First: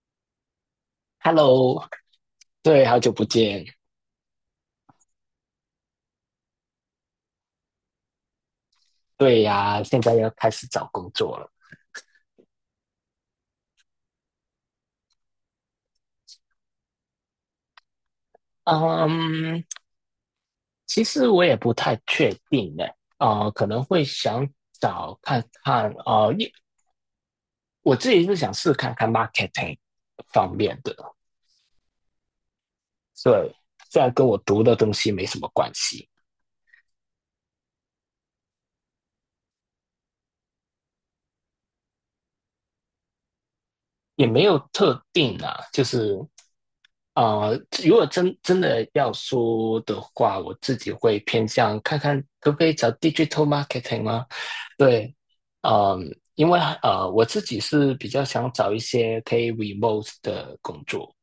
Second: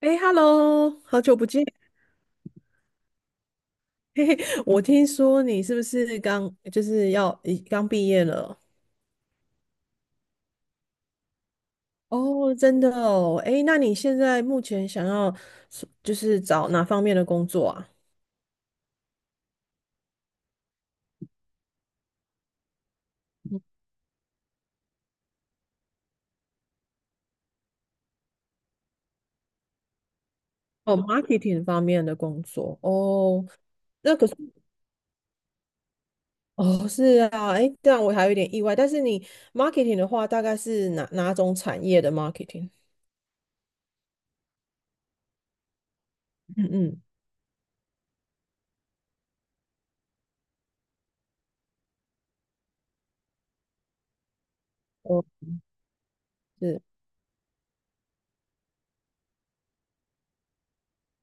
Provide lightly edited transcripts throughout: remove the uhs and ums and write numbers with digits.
哎，Hello，好久不见。Hello，对，好久不见。嘿嘿，我听说你是不是刚就是要已刚毕业了？对呀，现在要开始找工作了。哦，真的哦。哎，那你现在目前想要找哪方面的工作啊？嗯，其实我也不太确定呢。可能会想找看看，我自己是想试看看 marketing 方面的。哦，marketing 方面的工作。哦，对，虽然那跟可是我读的东西没什么关系，哦，是啊。哎，这样我还有点意外。但是你 marketing 的话，大概是哪种产业的 marketing？也没有特定啊。嗯嗯，啊，如果真的要说的话，我自己会偏向看看可不可以找 digital marketing 吗？对，哦，嗯，因为是。我自己是比较想找一些可以 remote 的工作，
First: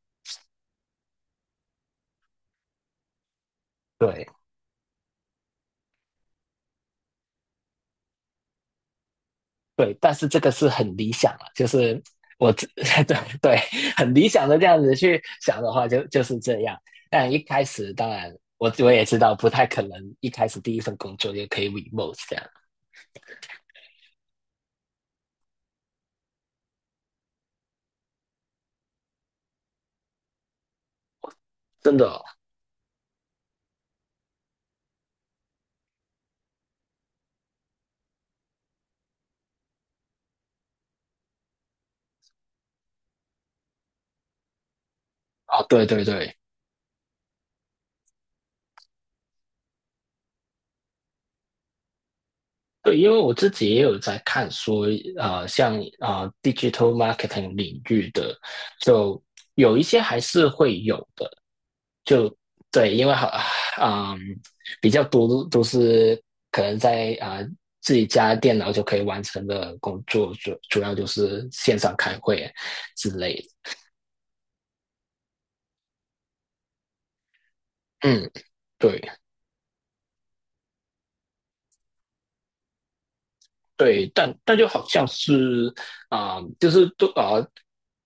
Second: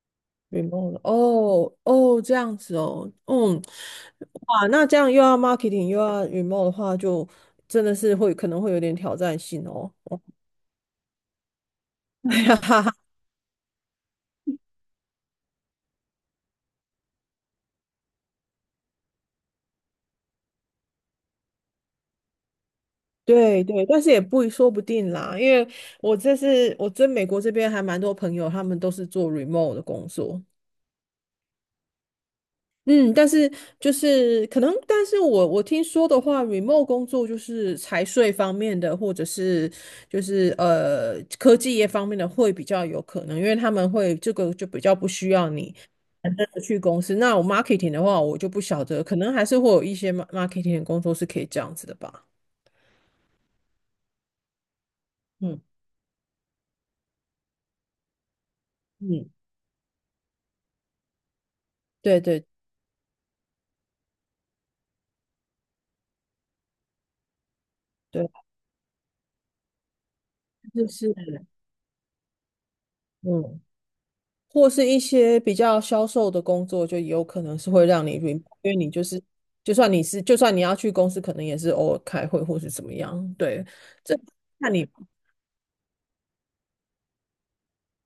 remote 哦哦，这样子哦，嗯，对哇，那这样又要 marketing 又要 remote 的话，就真的可能会有点挑战性哦。对，但 是这个是很理想了，就是哎我呀自 哈哈 对对，很理想的这样子去想的话就，就是这样。但一开始当然，我也知道不太可能一开始第一份工作就可以 remote 这样，对对，但是也不说不定啦，因为我在美国这边还蛮多朋友，他们都是做 remote 的工作。真的嗯，但是就是可能，但是我听说的话，remote 工作就是财税方面的，或者是就是科技业方面的会比较有可能，因为他们会这个就比较不需要啊，哦你对对真对，的去公司。那我 marketing 的话，我就不晓得，可能还是会有一些 marketing 的工作是可以这样子的吧。对，因为我自己也有在看说，呃，嗯像 digital marketing 领域的，就嗯，有一些还是会有的，对就对对，因为好，嗯，比较多都是可能在自己对，家电脑就可以完成的工作，主主就要就是是线上开会之类嗯。或是一些比较销售的工作，就有可能是会让的。你 嗯，因为你就对。是，就算你要去公司，可能也是偶尔开会或是怎么样。对，对，这但但就看好你，像是啊、呃就是都啊、呃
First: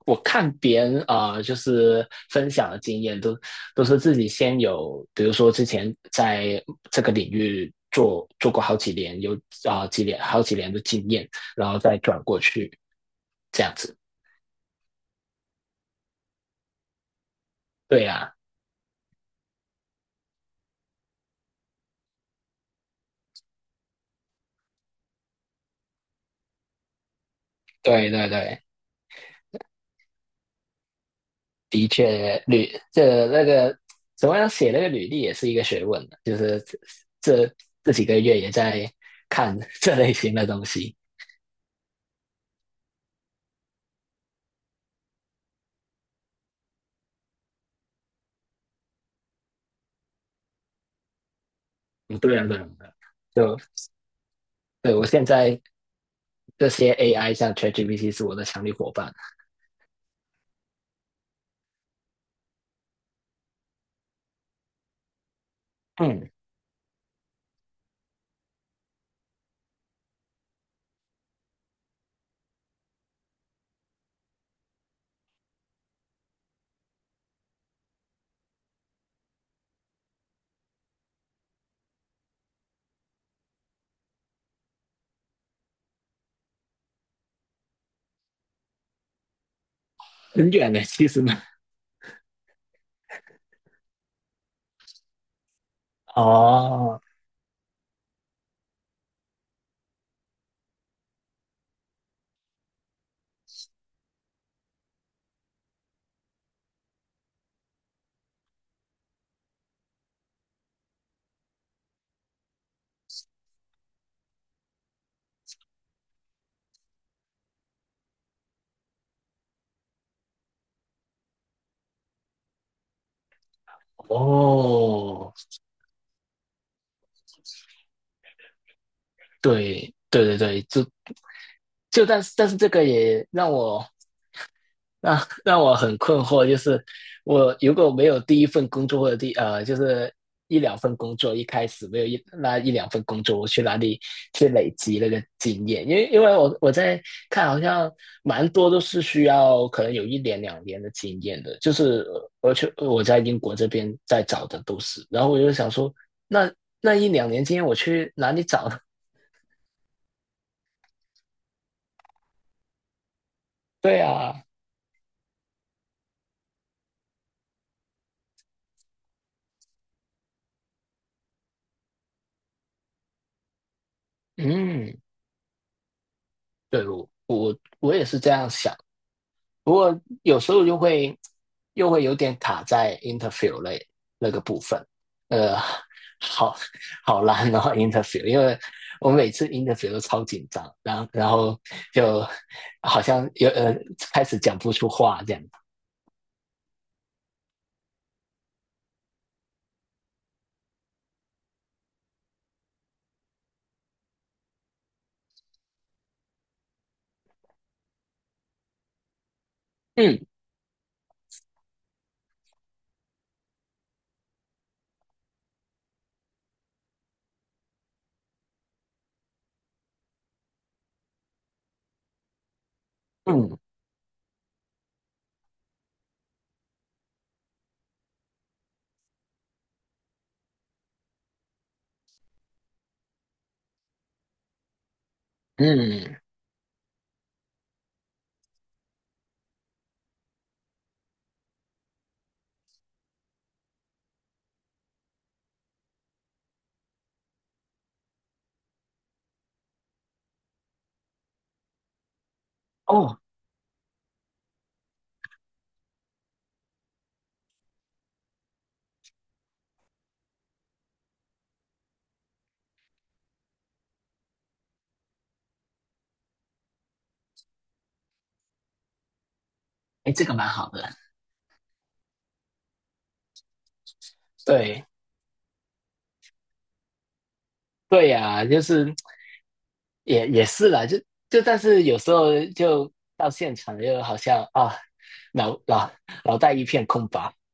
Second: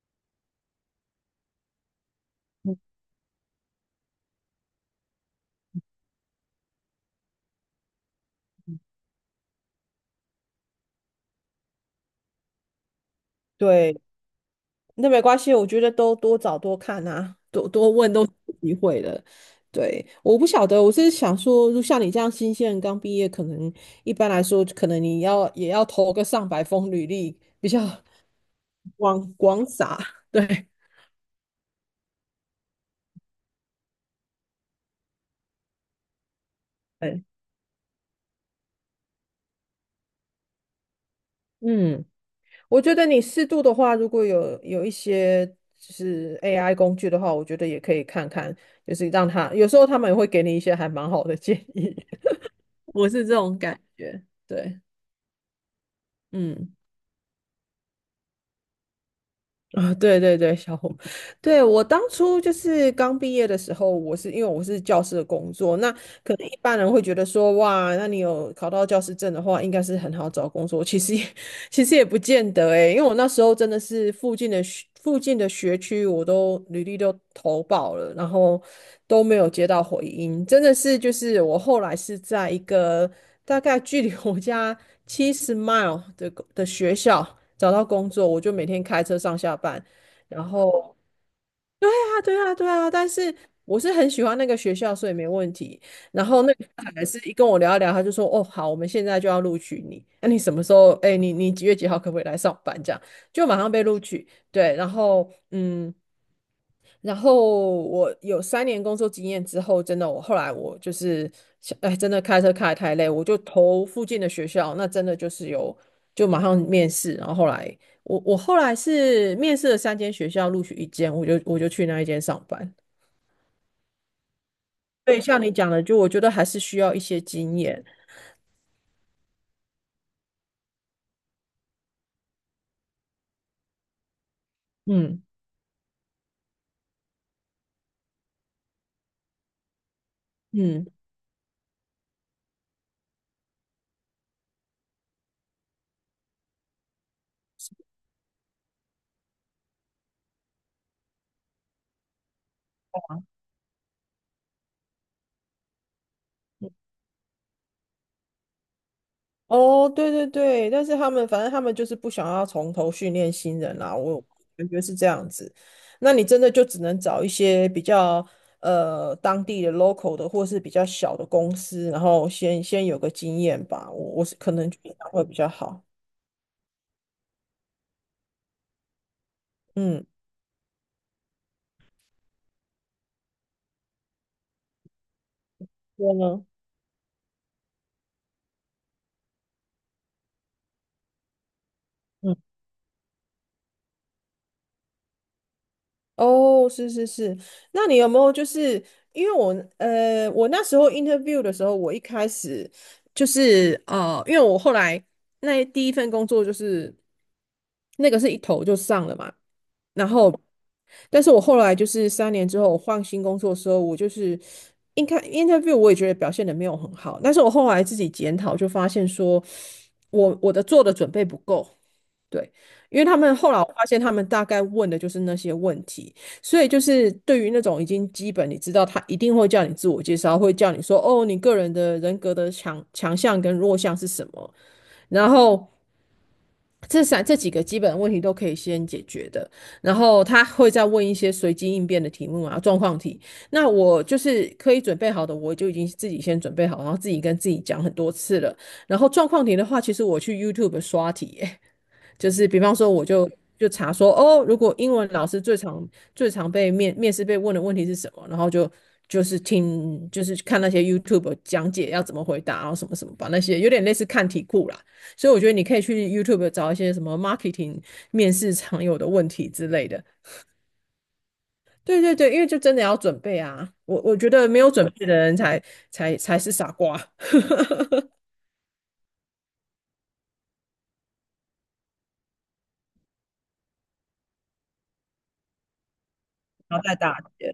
我看别人就是分享嗯的经验都都是自己先有，比如说之前在这个领域做过好几年，有啊、呃几年好几年的经验，然后再转过去这样子。对，那没关系，我觉得都多找多看啊，多多对问呀、都是啊有机会的。对，我不晓得，我是想说，就像你这样新鲜人刚毕业，可能一般来说，可能你要也要投个上百封履历，比较 对对对，广撒。对，的确，履这那个怎么样写那个履历也是一个学问的，就是对，这这几个月也在看 这类型的东西。嗯。我觉得你适度的话，如果有一些就是 AI 工具的话，我觉得也可以看看，就是让它有时候他们也会给你一些还蛮好的建议，嗯对啊，对啊，我是这对啊就种感觉。对，对我现在这嗯，些 AI 像 ChatGPT 是我的强力伙伴。啊，对对对，小红，对我当初就是刚毕业的时候，因为我是教师的工作，那嗯，可能一般人会觉得说，哇，那你有考到教师证的话，应该是很好找工作，其实也不见得诶，因为我那时候真的是附近的学区，我都履历都投保了，然后都没有接到回音，真的是就是我后来是在一个大概距离我家70 mile 的学校找到工作，我就每天开车上下班，然很远的，后。其实呢。对啊，对啊，对啊，但是我是很喜欢那个学校，所以没问题。然后那个小哦，孩是一跟我聊一聊，他就说：“哦，好，我们现在就要录取你。那你什么时候？哎，你几月几号可不可以来上班？”这样就马上被录取。对，然后嗯，然后我有三年工作经验之后，真的我后来我就是哎，真的开车开得太累，我就投附近的学校，那真的就是有就马上面试。然后后来我后来是面试了3间学校，录取一间，我就去那一间上班。对，哦，像你讲的，就我觉得还是需要一些经验。对，对对对，就但是这个也让我 嗯那让我很困惑，就是我如果没有第一份工作或者第呃，就是一两嗯，份工作，一开始没有那一两份工作，我去哪里去累积那个经验？因为我在看，好像蛮多都是需要可能有一年两年的经验的，就是我在英国这边在找的都是，然后我就想说，那那一两年经验我去哪里找呢 哦，对对对，但是反正他们就是不想要从头训练新人 啦，对我啊，感觉是这样子。那你真的就只能找一些比较当地的 local 的，或是比较小的公司，然后先有个经验吧。我是可能觉得嗯，会比较好。对我也是这样想不过嗯，有时候又会又会有点卡在 interview 类那个部分，呃，我呢？好好难哦 interview，因为我每次 interview 都超紧张，然后就嗯。好像开始讲不出话这样。哦，是是是，那你有没有就是因为我那时候 interview 的时候，我一开始就是啊，因为我后来那第一份工作就是那个是一投就上了嘛，然嗯后但是我后来就是三年之后我换新工作的时候，我就是应该 interview 我也觉得表现的没有很好，但是我后来自己检讨就发现说我的做的准备不够。对，因为他们后嗯来我发现，他们大概问的就是那些问题，所以就是对于那种已经基本你知道，他一定会叫你自我介绍，会叫你说哦，你个人的人格的强项跟弱项是什么，然后嗯，这几个基本问题都可以先解决的，然后他会再问一些随机应变的题目啊，状况题。那我就是可以准备好的，我就已经自己先准备好，然后自己跟自己讲很多次了。然后状况题的话，其实我去 YouTube 刷题。就是比方说，我哦，就就查说，哦，如果英文老师最常被面试被问的问题是什么，然后就是听就是看那些 YouTube 讲解要怎么回答啊，然后什么什么把那些有点类似看题库啦。所以我觉得你可以去 YouTube 找一些什么 marketing 面试常有的问题之类的。哎，这个蛮好的。对对对，因为就真的要准备啊，我觉得没有对准备的人才是傻瓜，对呀、就是也是啦，就但是有时候就到现场又好像脑脑脑袋一然后片再空打白。结。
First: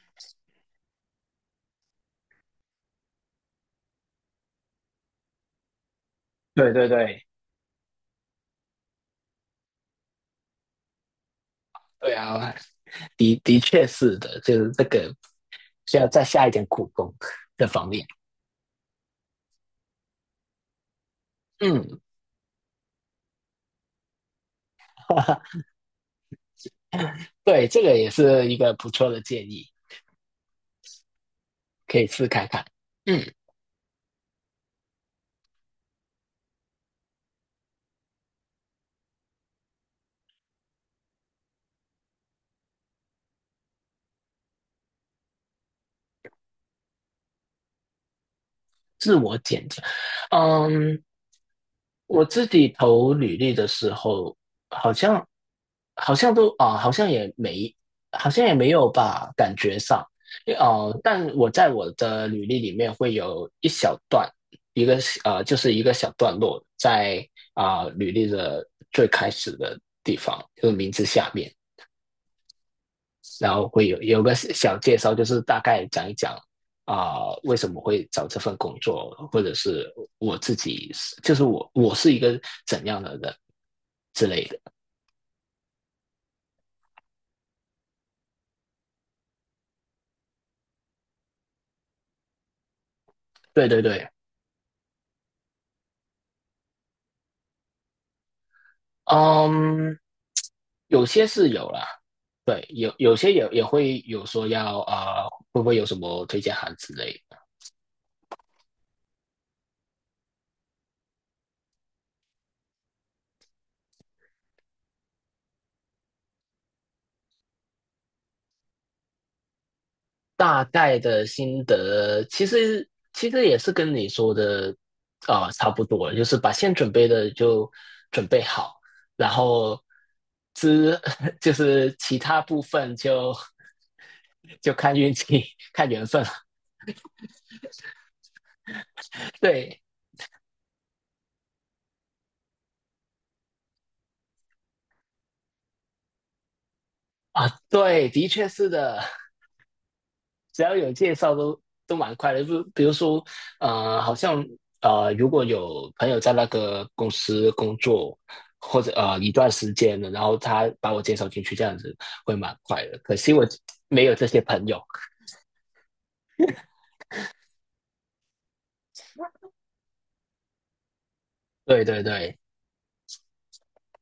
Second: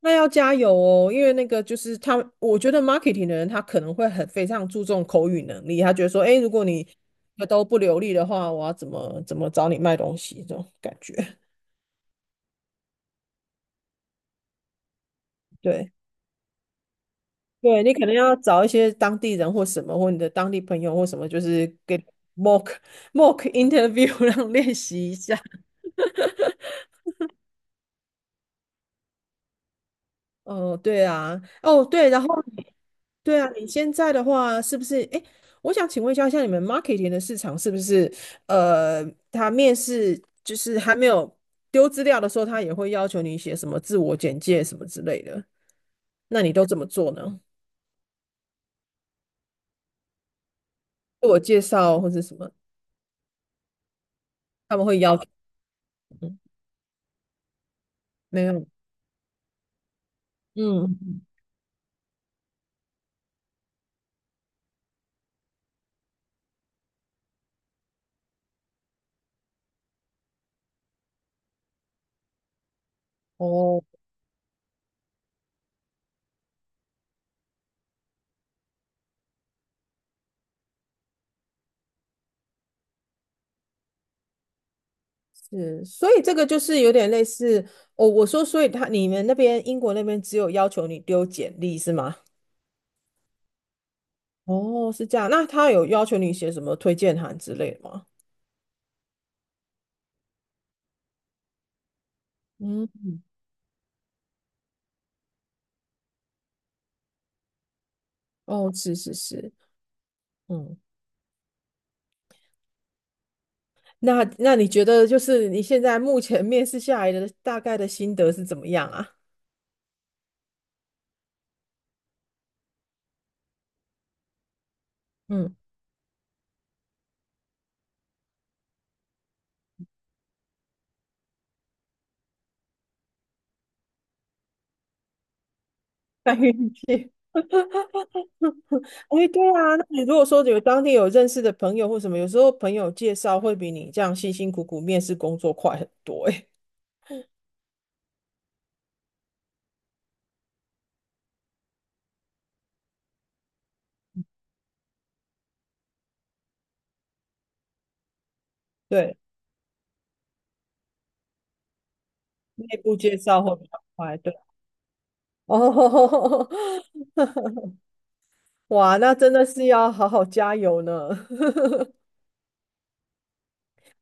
那要加油哦，因为那个就是他，我觉得 marketing 的人他可能会很非常注重口语能力，他觉得说，哎，如果对你对对，都不流利的话，我要怎么找你卖东西这种感觉。对啊，的的确是的，就是这个对，需要再下一点苦功这对方你可面。能要找一些当地人或什么，或你的当地朋友或什么，就是给 嗯，mock mock interview 让练习 一哈下。哈，对，这个也是一个不错的建议，哦，对啊，哦可以对，然试后看看。嗯，对啊，你现在的话是不是？哎，我想请问一下，像你们 marketing 的市场是不是？呃，他面试就是还没有丢资料的时候，他也会要求你写什么自我简介什么之类的，那你都怎么做呢？自我检查，嗯，自我介绍或者我什自么，己投履历的时候，他们好会要求像好像吗都啊、好像也没，好像没也有？没有吧，感觉上，嗯，但我在我的履历里面会有一小段，一个就是一个小段落在履历的最开始的地方，就是名字下面，然后哦，会有个小介绍，就是大概讲一讲为什么会找这份工作，或者是我自己是，就是我是一个怎样的人之类的。是，所以这个就是有点类似哦。我说，所以你们那边英国那边只有要求你丢简历是吗？对对对，哦，是这样。那他有要求你写什么推荐函之类的吗？嗯，有些是有啦，对，嗯，有些也会有说要会不会有什么推荐函之类的。哦，是是是，嗯，那你觉得就是你现在目前面试下来的大概的心得是怎么样啊？大概的心得，其实也是跟你说的 嗯，差不多，就是把先准备的就准备好，然后之 就是其他部分就看运气、看缘分看了。运气。哎，对啊，对那你如果说有当地有认识的朋友或什么，有时候朋友介绍会比你这样辛辛苦苦面试工作快很多、哎，啊，对，的确是的。只要有介绍都都蛮快的。就比如说，呃，好像呃，如果有朋友在那个公司工作或 者对，呃一段时间了，然后他把我介绍进去，这样子会蛮内快部的。可介惜绍我会比较没有快，这对。些朋友。哦，哇，那真的是要好好加油呢。对对对，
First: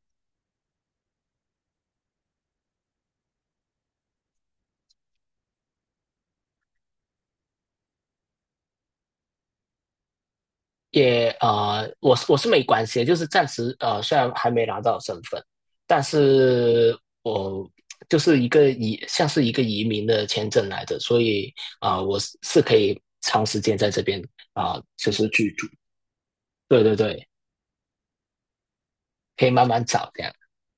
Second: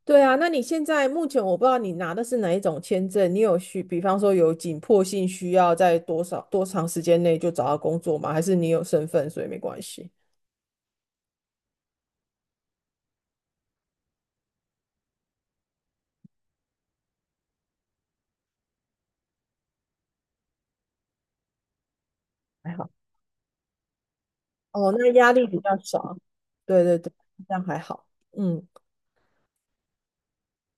对啊，那你现在目前我不知道你拿的是哪一种签证，你有需，比方说有紧迫性需要在多长时间内就找到工作吗？还是你有身份，所以没关系？我是没关系的，就是暂时,虽然还没拿到身份，但是我就是一个移，像是一个移民的签证来的，所以我还可好。以长时间在这边哦，就那是压力居比住。较少。对对对对对，对，这样还好。嗯，可以慢慢找这样。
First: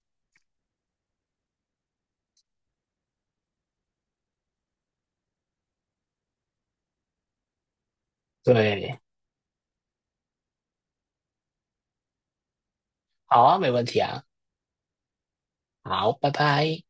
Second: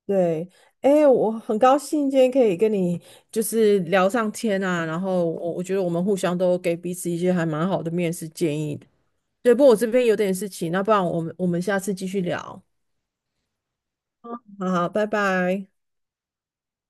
对。哎，我很高兴今天可以跟你就是聊上天啊，然后我觉得我们互相都给彼此一些还蛮好的面试建议的。对，对，不过我这边有点事情，那不然我们下次继续聊。好啊，没问题啊，好好，拜拜。好，拜拜。